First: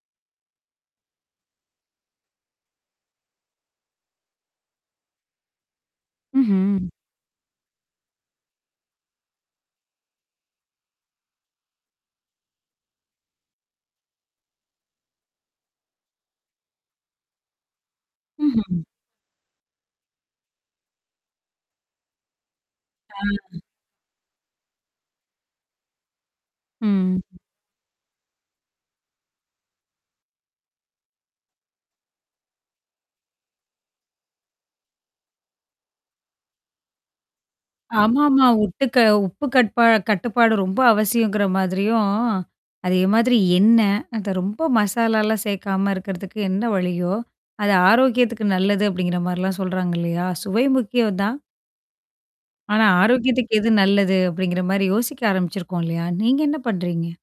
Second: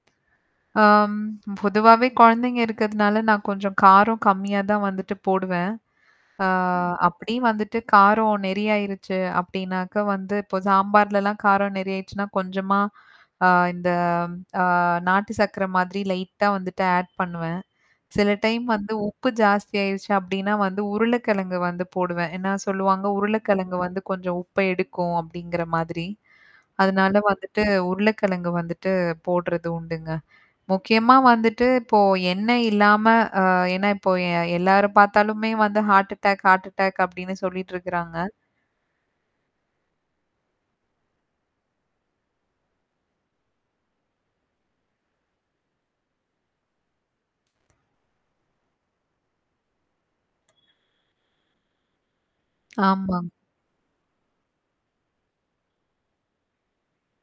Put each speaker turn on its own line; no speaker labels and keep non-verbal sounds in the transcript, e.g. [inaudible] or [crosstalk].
ஆம் பொதுவாவே குழந்தைங்க இருக்கிறதுனால நான் கொஞ்சம் காரம் கம்மியா தான் வந்துட்டு போடுவேன். ஆ
ம்ஹ்ம்.
அப்டி வந்துட்டு காரம் நெறியாயிருச்சு அப்டின்னாக்க வந்து இப்போ சாம்பார்லலாம் காரம் நெறாயடுச்சுன்னா கொஞ்சமா ஆ இந்த அ நாட்டு சர்க்கர மாதிரி லைட்டா வந்துட்டு ஆட் பண்ணுவேன். சில டைம்
ம்ஹ்ம்.
வந்து உப்பு ஜாஸ்தி ஆயிருச்சு அப்டின்னா வந்து உருளைக்கிழங்கு வந்து போடுவேன். ஏன்னா சொல்லுவாங்க,
ஆ.
உருளைக்கிழங்கு வந்து கொஞ்சம் உப்ப எடுக்கும் அப்டிங்கிற மாதிரி. அதனால
ம்.
வந்துட்டு உருளைக்கிழங்கு வந்துட்டு போடுறது உண்டுங்க. முக்கியமா வந்துட்டு இப்போ எண்ணெய் இல்லாம அ ஏன்னா இப்போ எ எல்லார பார்த்தாலுமே வந்து ஹார்ட் அட்டாக் ஹார்ட் அட்டாக் அப்டின்னு சொல்லிட்டுருக்குறாங்க.
ஆமாமா. உப்பு க உப்பு கட்பா கட்டுப்பாடு ரொம்ப அவசியங்கிற மாதிரியும். அதே மாதிரி எண்ணெ? அந்த ரொம்ப மசாலாலாம் சேர்க்காம இருக்கிறதுக்கு என்ன வழியோ? அது ஆரோக்கியத்துக்கு நல்லது அப்டிங்கிற மாரிலாம் சொல்றாங்க இல்லையா? சுவை முக்கியம் தான்.
[smacks lips]
ஆனா
ஆமாங்
ஆரோக்கியத்துக்கு எது நல்லது? அப்டிங்கிற மாரி யோசிக்க ஆரம்பிச்சிருக்கோம் இல்லையா? நீங்க என்ன பண்றீங்க?